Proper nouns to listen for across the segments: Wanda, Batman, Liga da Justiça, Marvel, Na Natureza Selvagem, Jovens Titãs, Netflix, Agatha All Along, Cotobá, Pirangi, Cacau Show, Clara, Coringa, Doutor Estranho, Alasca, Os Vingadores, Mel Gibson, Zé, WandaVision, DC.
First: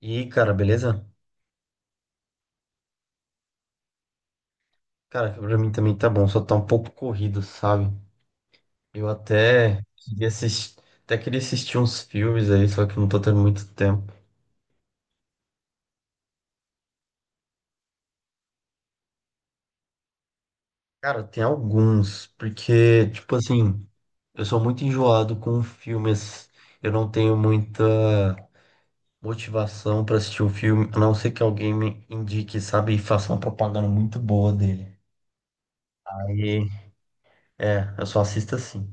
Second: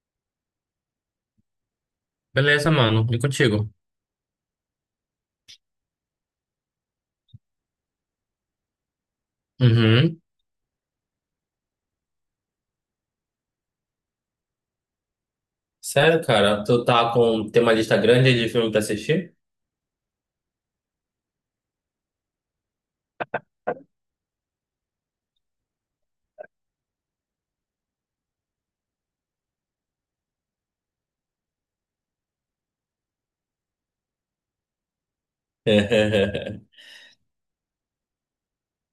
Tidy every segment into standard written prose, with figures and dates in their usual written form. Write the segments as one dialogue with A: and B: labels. A: E aí, cara, beleza?
B: Beleza, mano. E contigo?
A: Cara, pra mim também tá bom, só tá um pouco corrido, sabe? Eu
B: Uhum.
A: até queria assistir uns filmes aí, só que eu não tô tendo muito tempo.
B: Sério, cara? Tem uma lista grande de filme pra assistir?
A: Cara, tem alguns, porque, tipo assim, eu sou muito enjoado com filmes. Eu não tenho muita motivação pra assistir um filme, a não ser que alguém me indique, sabe? E faça uma propaganda muito boa dele. Aí, é, eu só assisto assim.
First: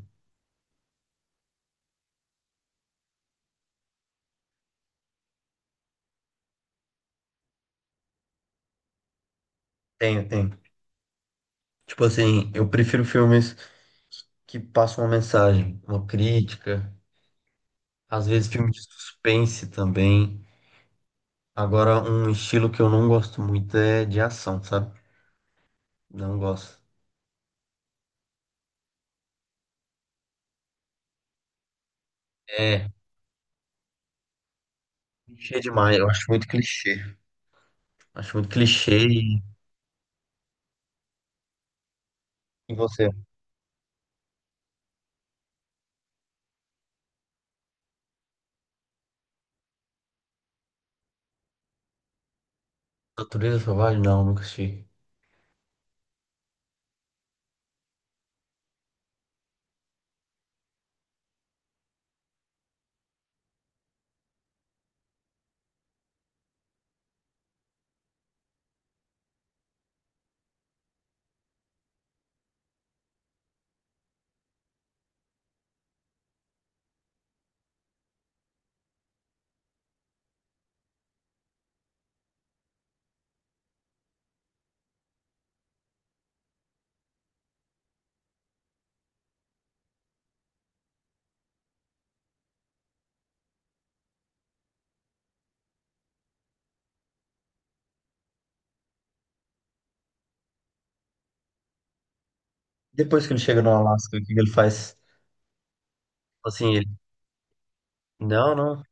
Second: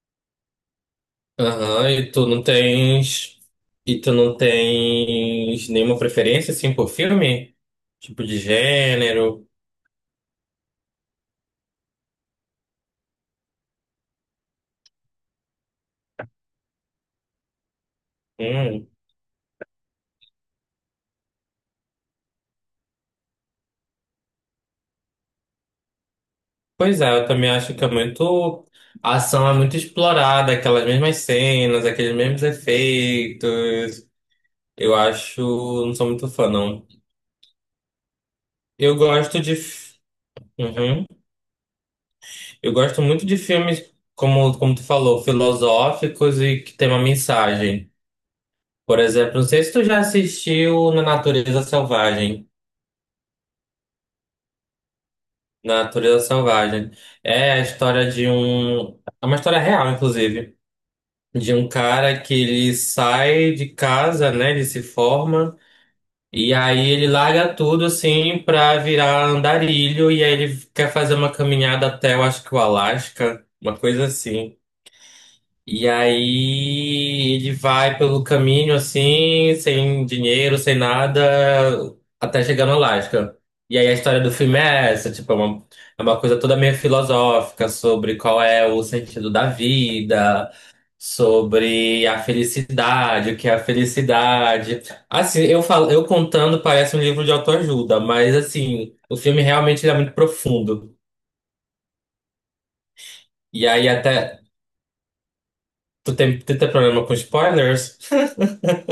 B: Aham. E tu não tens nenhuma preferência, assim, por filme? Tipo de gênero?
A: Tenho, tenho. Tipo assim, eu prefiro filmes que passa uma mensagem, uma crítica, às vezes filme de
B: Hum.
A: suspense também. Agora, um estilo que eu não gosto muito é de ação, sabe? Não gosto.
B: Pois é, eu também acho que é muito... A ação é muito explorada, aquelas mesmas cenas, aqueles mesmos
A: É,
B: efeitos. Eu
A: clichê
B: acho... Não
A: demais,
B: sou
A: eu acho
B: muito
A: muito
B: fã, não.
A: clichê. Acho muito
B: Eu
A: clichê.
B: gosto
A: E
B: de... f- Uhum. Eu
A: e
B: gosto
A: você?
B: muito de filmes, como tu falou, filosóficos e que tem uma mensagem. Por exemplo, não sei se tu já assistiu Na Natureza Selvagem.
A: Natureza Selvagem? Não, nunca assisti.
B: Na Natureza Selvagem. É a história de um. É uma história real, inclusive. De um cara que ele sai de casa, né? Ele se forma. E aí ele larga tudo, assim, pra virar andarilho. E aí ele quer fazer uma caminhada até, eu acho que o Alasca. Uma coisa assim. E aí ele vai pelo caminho assim, sem dinheiro, sem nada, até chegar no Alasca. E aí a história do filme é essa, tipo, é uma coisa toda meio filosófica sobre qual é o sentido da vida, sobre a felicidade, o que é a felicidade. Assim, eu falo, eu contando parece um livro de autoajuda, mas assim, o filme realmente ele é muito profundo.
A: Depois que ele chega
B: E
A: no
B: aí
A: Alasca, o que que
B: até
A: ele faz?
B: tu tem
A: Assim, ele.
B: problema com spoilers?
A: Não, não.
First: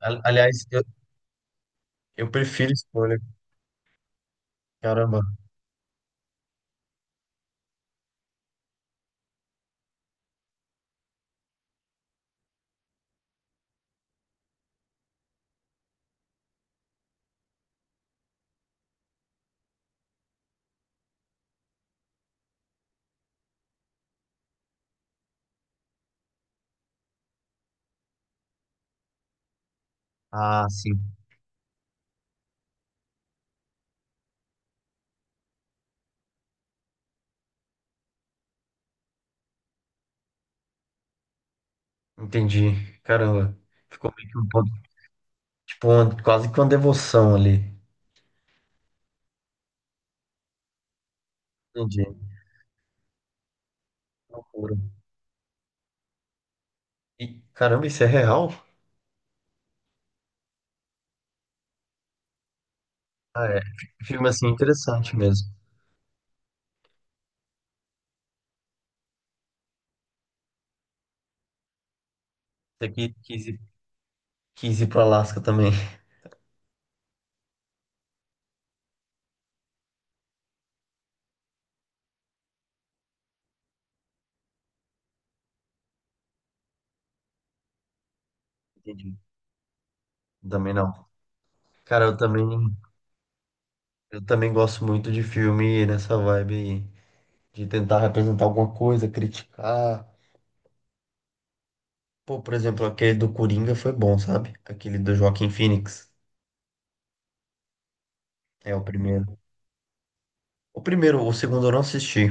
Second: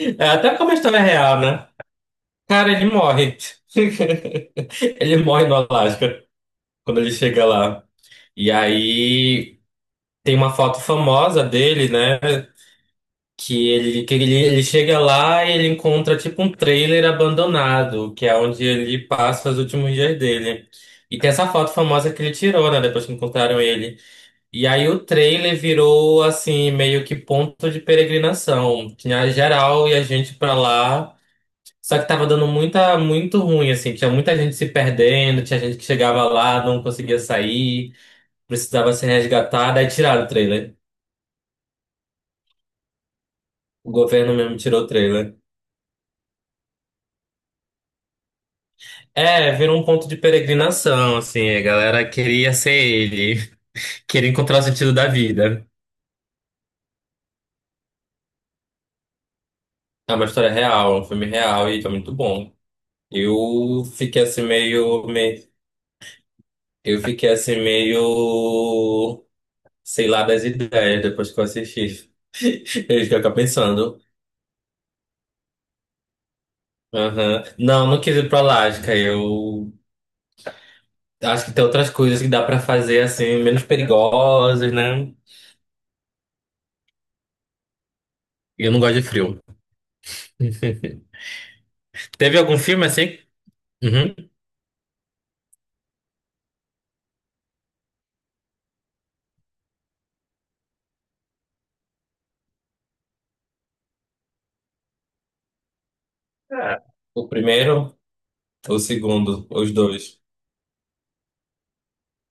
B: É, até porque
A: Aliás,
B: é uma história é real, né?
A: eu
B: Cara,
A: prefiro
B: ele
A: escolha.
B: morre. Ele
A: Caramba.
B: morre no Alasca quando ele chega lá. E aí tem uma foto famosa dele, né? Que ele chega lá e ele encontra tipo um trailer abandonado, que é onde ele passa os últimos dias dele. E tem essa foto famosa que ele tirou, né? Depois que encontraram ele. E aí o trailer virou assim, meio que ponto de peregrinação. Tinha geral e a gente pra
A: Ah, sim.
B: lá. Só que tava dando muito ruim, assim. Tinha muita gente se perdendo, tinha gente que chegava lá, não conseguia sair, precisava ser resgatada. Aí tiraram o trailer.
A: Entendi. Caramba.
B: O
A: Ficou meio
B: governo
A: que um
B: mesmo
A: ponto.
B: tirou o trailer.
A: Tipo, quase que uma devoção ali.
B: É, virou um ponto de peregrinação, assim. A galera
A: Entendi.
B: queria ser ele, queria encontrar o
A: Ouro.
B: sentido da vida.
A: E, caramba, isso é real?
B: É uma história real, é um filme real e foi muito bom.
A: Ah, é.
B: Eu fiquei
A: Filme
B: assim
A: assim
B: meio,
A: interessante
B: me-
A: mesmo.
B: eu fiquei assim meio, sei lá, das ideias depois que eu assisti.
A: Você
B: Eu
A: que
B: fiquei pensando.
A: quis ir pro Alasca também.
B: Aham. Não, não quis ir pra Alasca. Eu acho que tem outras coisas que dá pra fazer assim, menos perigosas, né? Eu não gosto de
A: Entendi.
B: frio.
A: Também não. Cara,
B: Teve algum filme assim?
A: eu
B: Uhum.
A: também gosto muito de filme nessa vibe aí, de tentar representar alguma coisa, criticar. Pô, por exemplo, aquele do Coringa foi bom, sabe? Aquele do Joaquin Phoenix.
B: É. O primeiro
A: É
B: ou o
A: o primeiro.
B: segundo? Os dois.
A: O primeiro, o segundo eu não assisti.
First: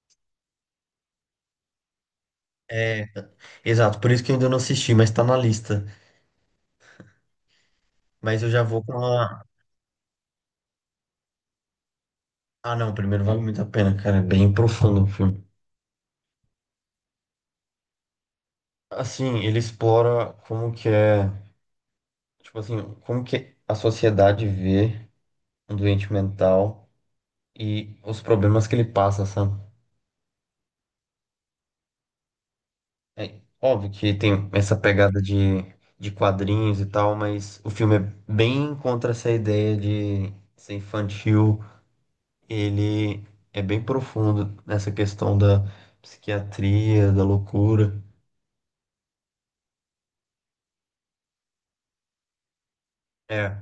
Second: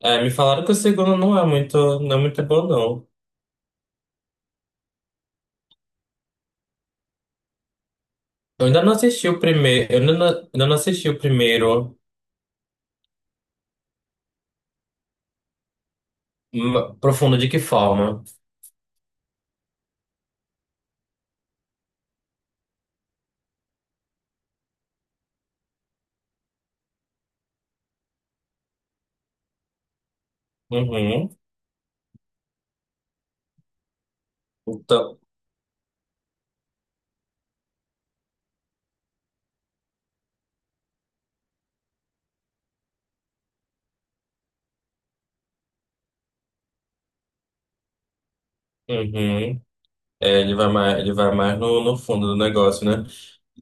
B: É, me falaram que o segundo não é muito bom,
A: É,
B: não.
A: exato, por isso que eu ainda não assisti, mas tá na lista. Mas eu já
B: Eu ainda
A: vou com
B: não assisti o
A: a.
B: primeiro. Eu ainda não assisti o primeiro.
A: Ah, não, o primeiro vale muito a pena, cara. É bem profundo o filme.
B: Profundo de que forma?
A: Assim, ele explora como que é, tipo assim, como que a sociedade vê um doente mental e os problemas que ele passa, sabe?
B: Uhum.
A: É óbvio que tem essa
B: Então,
A: pegada de quadrinhos e tal, mas o filme é bem contra essa ideia de ser infantil. Ele é bem profundo nessa questão da psiquiatria, da loucura.
B: uhum. É, ele vai mais no fundo do negócio, né?
A: É,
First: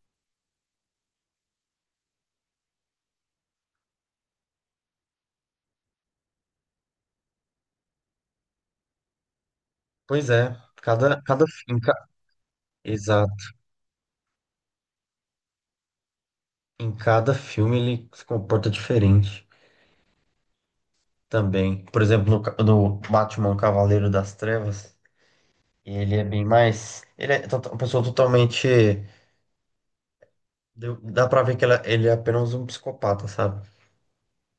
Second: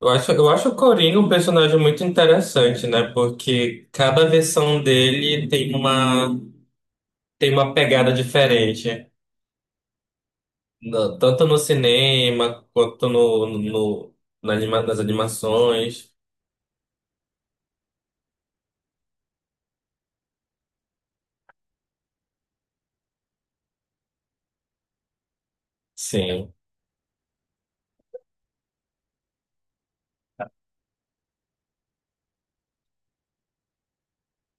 B: Eu acho o Coringa um personagem muito interessante, né? Porque cada versão dele tem uma, pegada diferente.
A: pois é. Cada, cada,
B: Tanto no
A: em ca-
B: cinema, quanto no,
A: exato.
B: no, na anima- nas animações.
A: Em cada filme ele se comporta diferente também. Por exemplo, no Batman Cavaleiro das Trevas, ele é bem
B: Sim.
A: mais. Ele é uma pessoa totalmente. Dá pra ver que ele é apenas um psicopata, sabe?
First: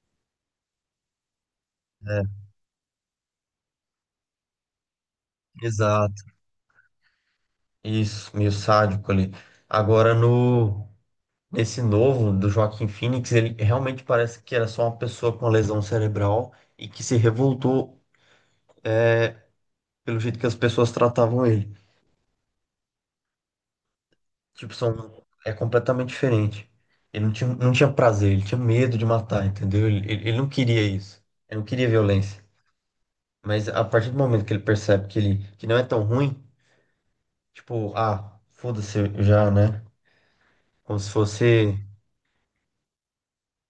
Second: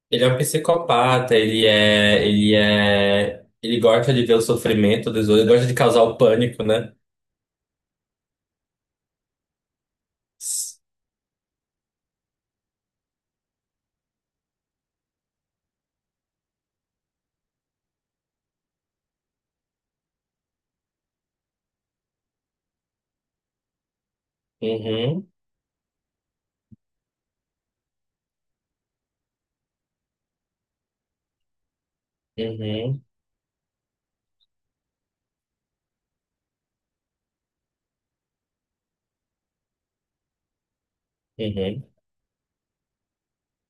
B: Ele é um psicopata,
A: É,
B: ele gosta de ver o sofrimento dos outros, ele gosta de causar o
A: exato.
B: pânico, né?
A: Isso, meio sádico ali. Agora,
B: S-
A: no, nesse novo do Joaquim Phoenix, ele realmente parece que era só uma pessoa com uma lesão cerebral e que se revoltou pelo jeito que as pessoas tratavam ele. Tipo, são,
B: Uhum,
A: é completamente diferente. Ele não tinha, não tinha prazer, ele tinha medo de matar, entendeu? Ele não queria isso. Ele não queria violência.
B: uhum,
A: Mas a partir do momento que ele percebe que ele que não é tão ruim, tipo, ah, foda-se eu já, né? Como se
B: uhum.
A: fosse,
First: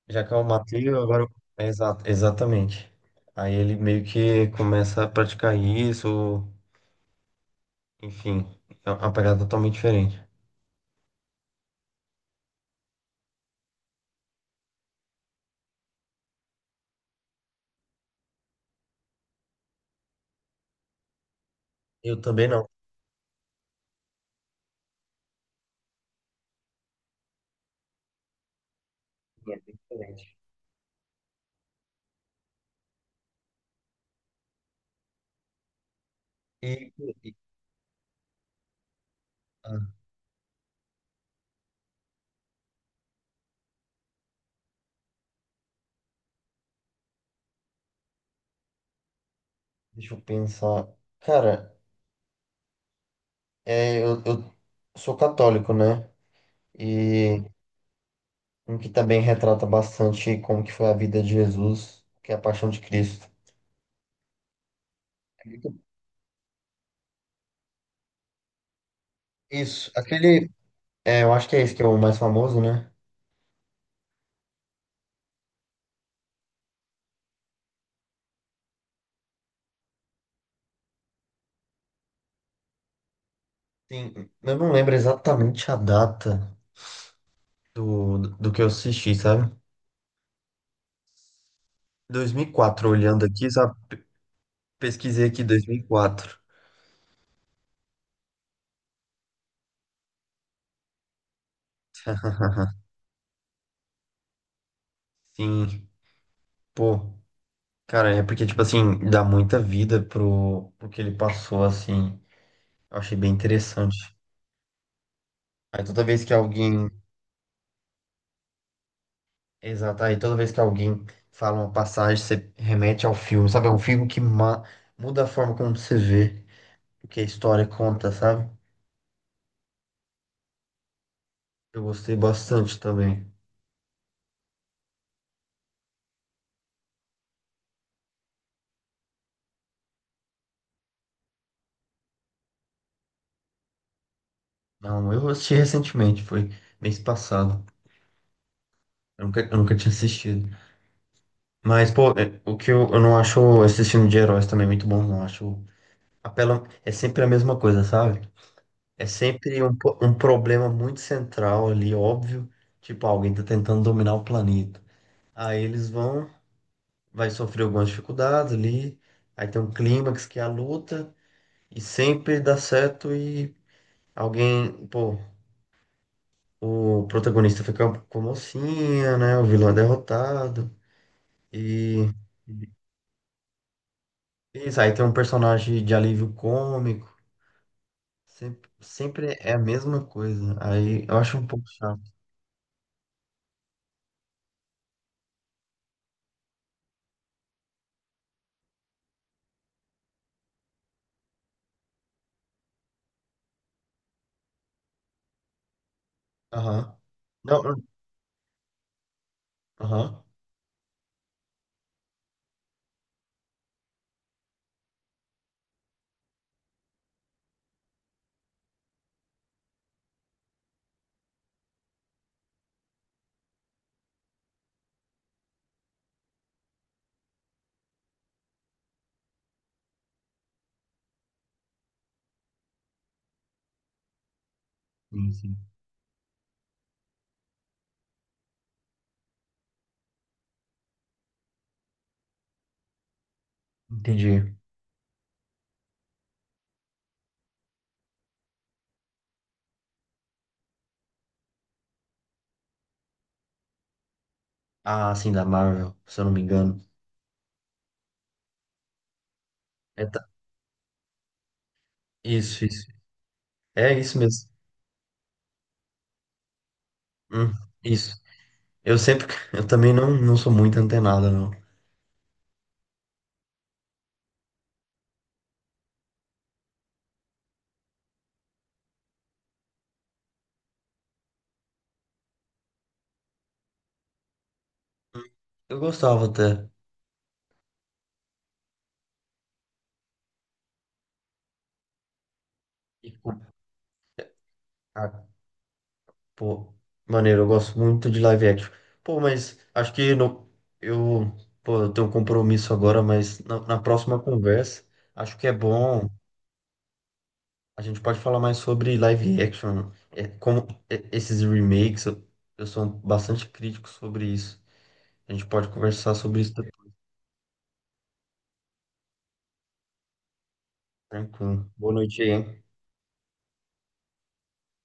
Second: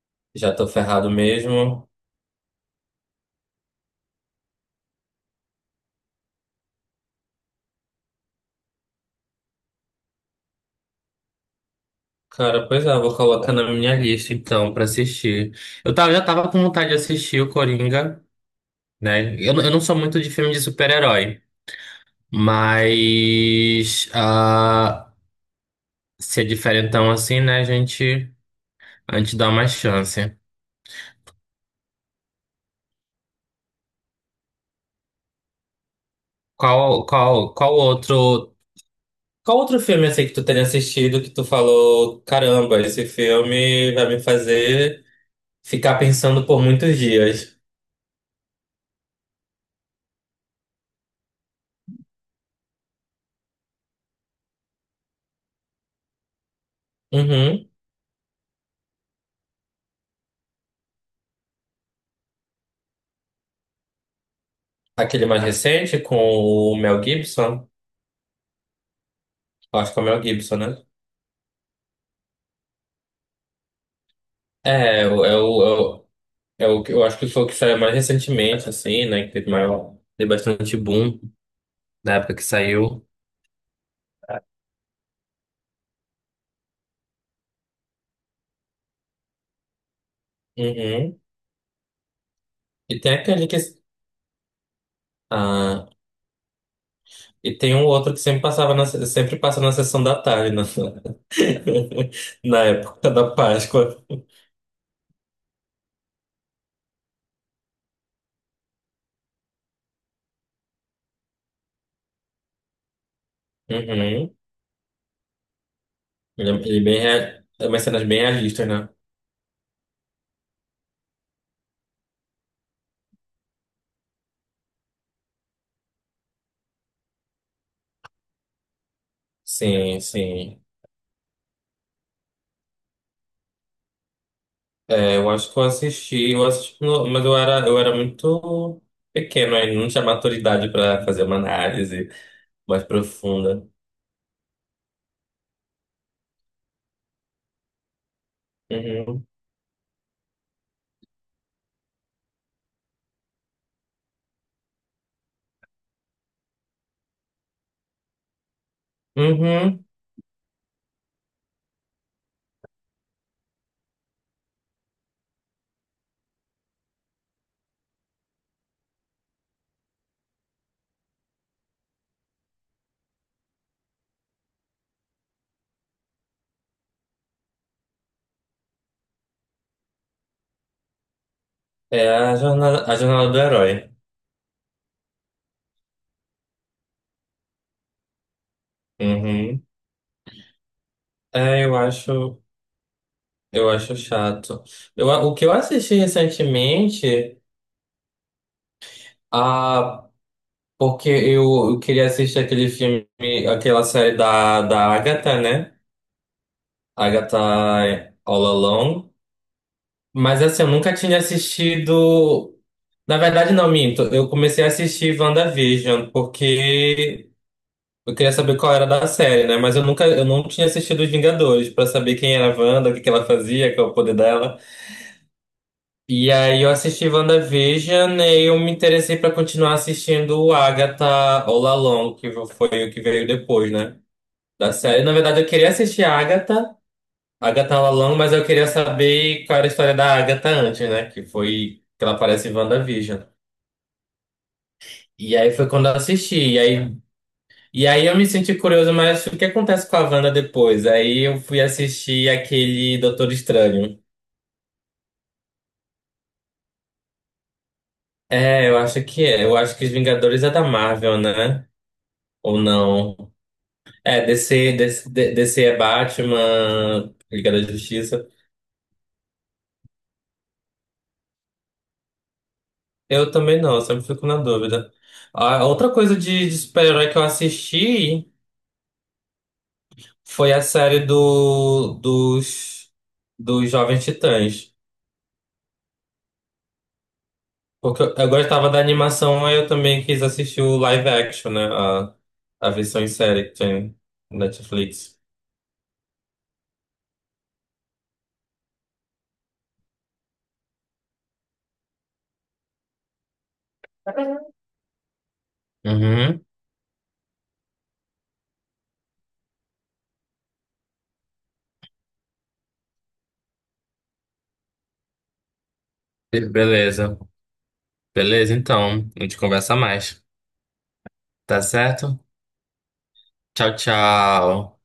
A: já que eu
B: Já tô
A: matei, eu
B: ferrado
A: agora. É,
B: mesmo.
A: exatamente. Aí ele meio que começa a praticar isso, enfim, é uma pegada totalmente diferente.
B: Cara, pois é, eu vou colocar na minha lista então pra assistir. Já tava com vontade de assistir o Coringa, né? Eu não sou muito de filme de super-herói,
A: Eu também não.
B: mas se é diferentão assim, né, a gente dá
A: É bem
B: uma
A: diferente.
B: chance.
A: E,
B: Qual,
A: e-
B: qual, qual outro, qual outro
A: ah,
B: filme assim que tu tenha assistido que tu falou, caramba, esse filme vai me fazer ficar pensando por muitos dias?
A: deixa eu pensar. Cara. É, eu sou católico, né? E
B: Uhum.
A: Uhum. Um que também retrata bastante como que foi a vida de Jesus, que é a paixão de Cristo.
B: Aquele mais recente com o Mel Gibson? Eu
A: Isso,
B: acho que é o Mel
A: aquele,
B: Gibson, né?
A: é, eu acho que é esse que é o mais famoso, né?
B: É, eu acho que foi o que saiu mais recentemente, assim, né? Que teve bastante boom na época que saiu.
A: Sim, eu não lembro exatamente a data do que eu assisti, sabe?
B: Uhum.
A: 2004
B: E tem
A: olhando
B: aquele
A: aqui,
B: que.
A: sabe? Pesquisei aqui dois mil e
B: Ah,
A: quatro
B: e tem um outro que sempre passa na sessão da tarde, na época da Páscoa.
A: Sim, pô, cara, é porque, tipo assim, dá muita vida pro que ele passou, assim. Eu achei bem interessante.
B: Uhum.
A: Aí toda vez que
B: Ele é
A: alguém.
B: bem, rea- é umas cenas bem realistas, né?
A: Exato, aí toda vez que alguém fala uma passagem, você remete ao filme, sabe? É um filme que muda a forma como você vê o que a história conta, sabe?
B: Sim, sim.
A: Eu gostei bastante também.
B: É, eu acho que eu assisti, mas eu era muito pequeno ainda, não tinha maturidade para fazer uma análise mais profunda.
A: Não, eu assisti recentemente, foi mês passado.
B: Uhum.
A: Eu nunca tinha assistido. Mas, pô, é, o que eu não acho esse filme de heróis também muito bom, não. Acho. Apela, é sempre a mesma coisa, sabe? É sempre
B: Uhum.
A: um problema muito central ali, óbvio. Tipo, alguém tá tentando dominar o planeta. Aí eles vão, vai sofrer algumas dificuldades ali, aí tem um clímax que é a luta, e sempre dá certo e alguém, pô, o protagonista fica com a mocinha, né? O vilão é derrotado.
B: É
A: E
B: a jornada do herói.
A: isso, aí tem um personagem de alívio cômico. Sempre, sempre é a
B: Uhum.
A: mesma coisa. Aí eu acho um
B: É,
A: pouco
B: eu
A: chato.
B: acho, eu acho chato. O que eu assisti recentemente, ah, porque eu queria assistir aquele filme, aquela série da Agatha, né?
A: Aham.
B: Agatha
A: Não, eu-
B: All Along.
A: aham.
B: Mas assim, eu nunca tinha assistido. Na verdade, não, minto. Eu comecei a assistir WandaVision porque eu queria saber qual era da série, né? Mas eu não tinha assistido Os Vingadores pra saber quem era a Wanda, o que que ela fazia, qual é o poder dela. E aí eu assisti WandaVision e eu me interessei pra continuar assistindo o Agatha All Along, que foi o que veio depois, né? Da série. Na
A: Sim,
B: verdade, eu
A: sim.
B: queria assistir a Agatha. Agatha Lalong, mas eu queria saber qual era a história da Agatha antes, né? Que foi que ela aparece em WandaVision.
A: Entendi.
B: E aí foi quando eu assisti. E aí eu me senti curioso, mas o que acontece com a Wanda depois? Aí eu fui assistir aquele Doutor Estranho.
A: Ah, sim, da Marvel, se eu não me engano.
B: É, eu acho que é. Eu acho que os
A: É, tá-
B: Vingadores é da Marvel, né? Ou
A: Isso, isso.
B: não?
A: É isso
B: É,
A: mesmo.
B: DC, DC, D- C, D- DC é Batman,
A: Hum,
B: Liga da
A: isso.
B: Justiça.
A: Eu sempre. Eu também não, não sou muito antenado, não.
B: Eu também não, eu sempre fico na dúvida. Ah, outra coisa de super-herói que eu assisti. Foi a série dos Jovens Titãs.
A: Eu gostava até.
B: Porque eu gostava da animação, aí eu também quis assistir o live action, né? A versão em
A: Tipo,
B: série que tem no Netflix.
A: ah, pô, maneiro, eu gosto muito de live action. Pô, mas acho que não, eu, pô, eu tenho um compromisso agora, mas na próxima conversa, acho que é bom.
B: Uhum.
A: A gente pode falar mais sobre live action. É, como é, esses remakes, eu sou bastante crítico sobre isso. A gente pode conversar sobre isso depois,
B: Beleza. Beleza, então. A gente conversa mais. Tá
A: tranquilo. Boa
B: certo?
A: noite aí, hein?
B: Tchau, tchau.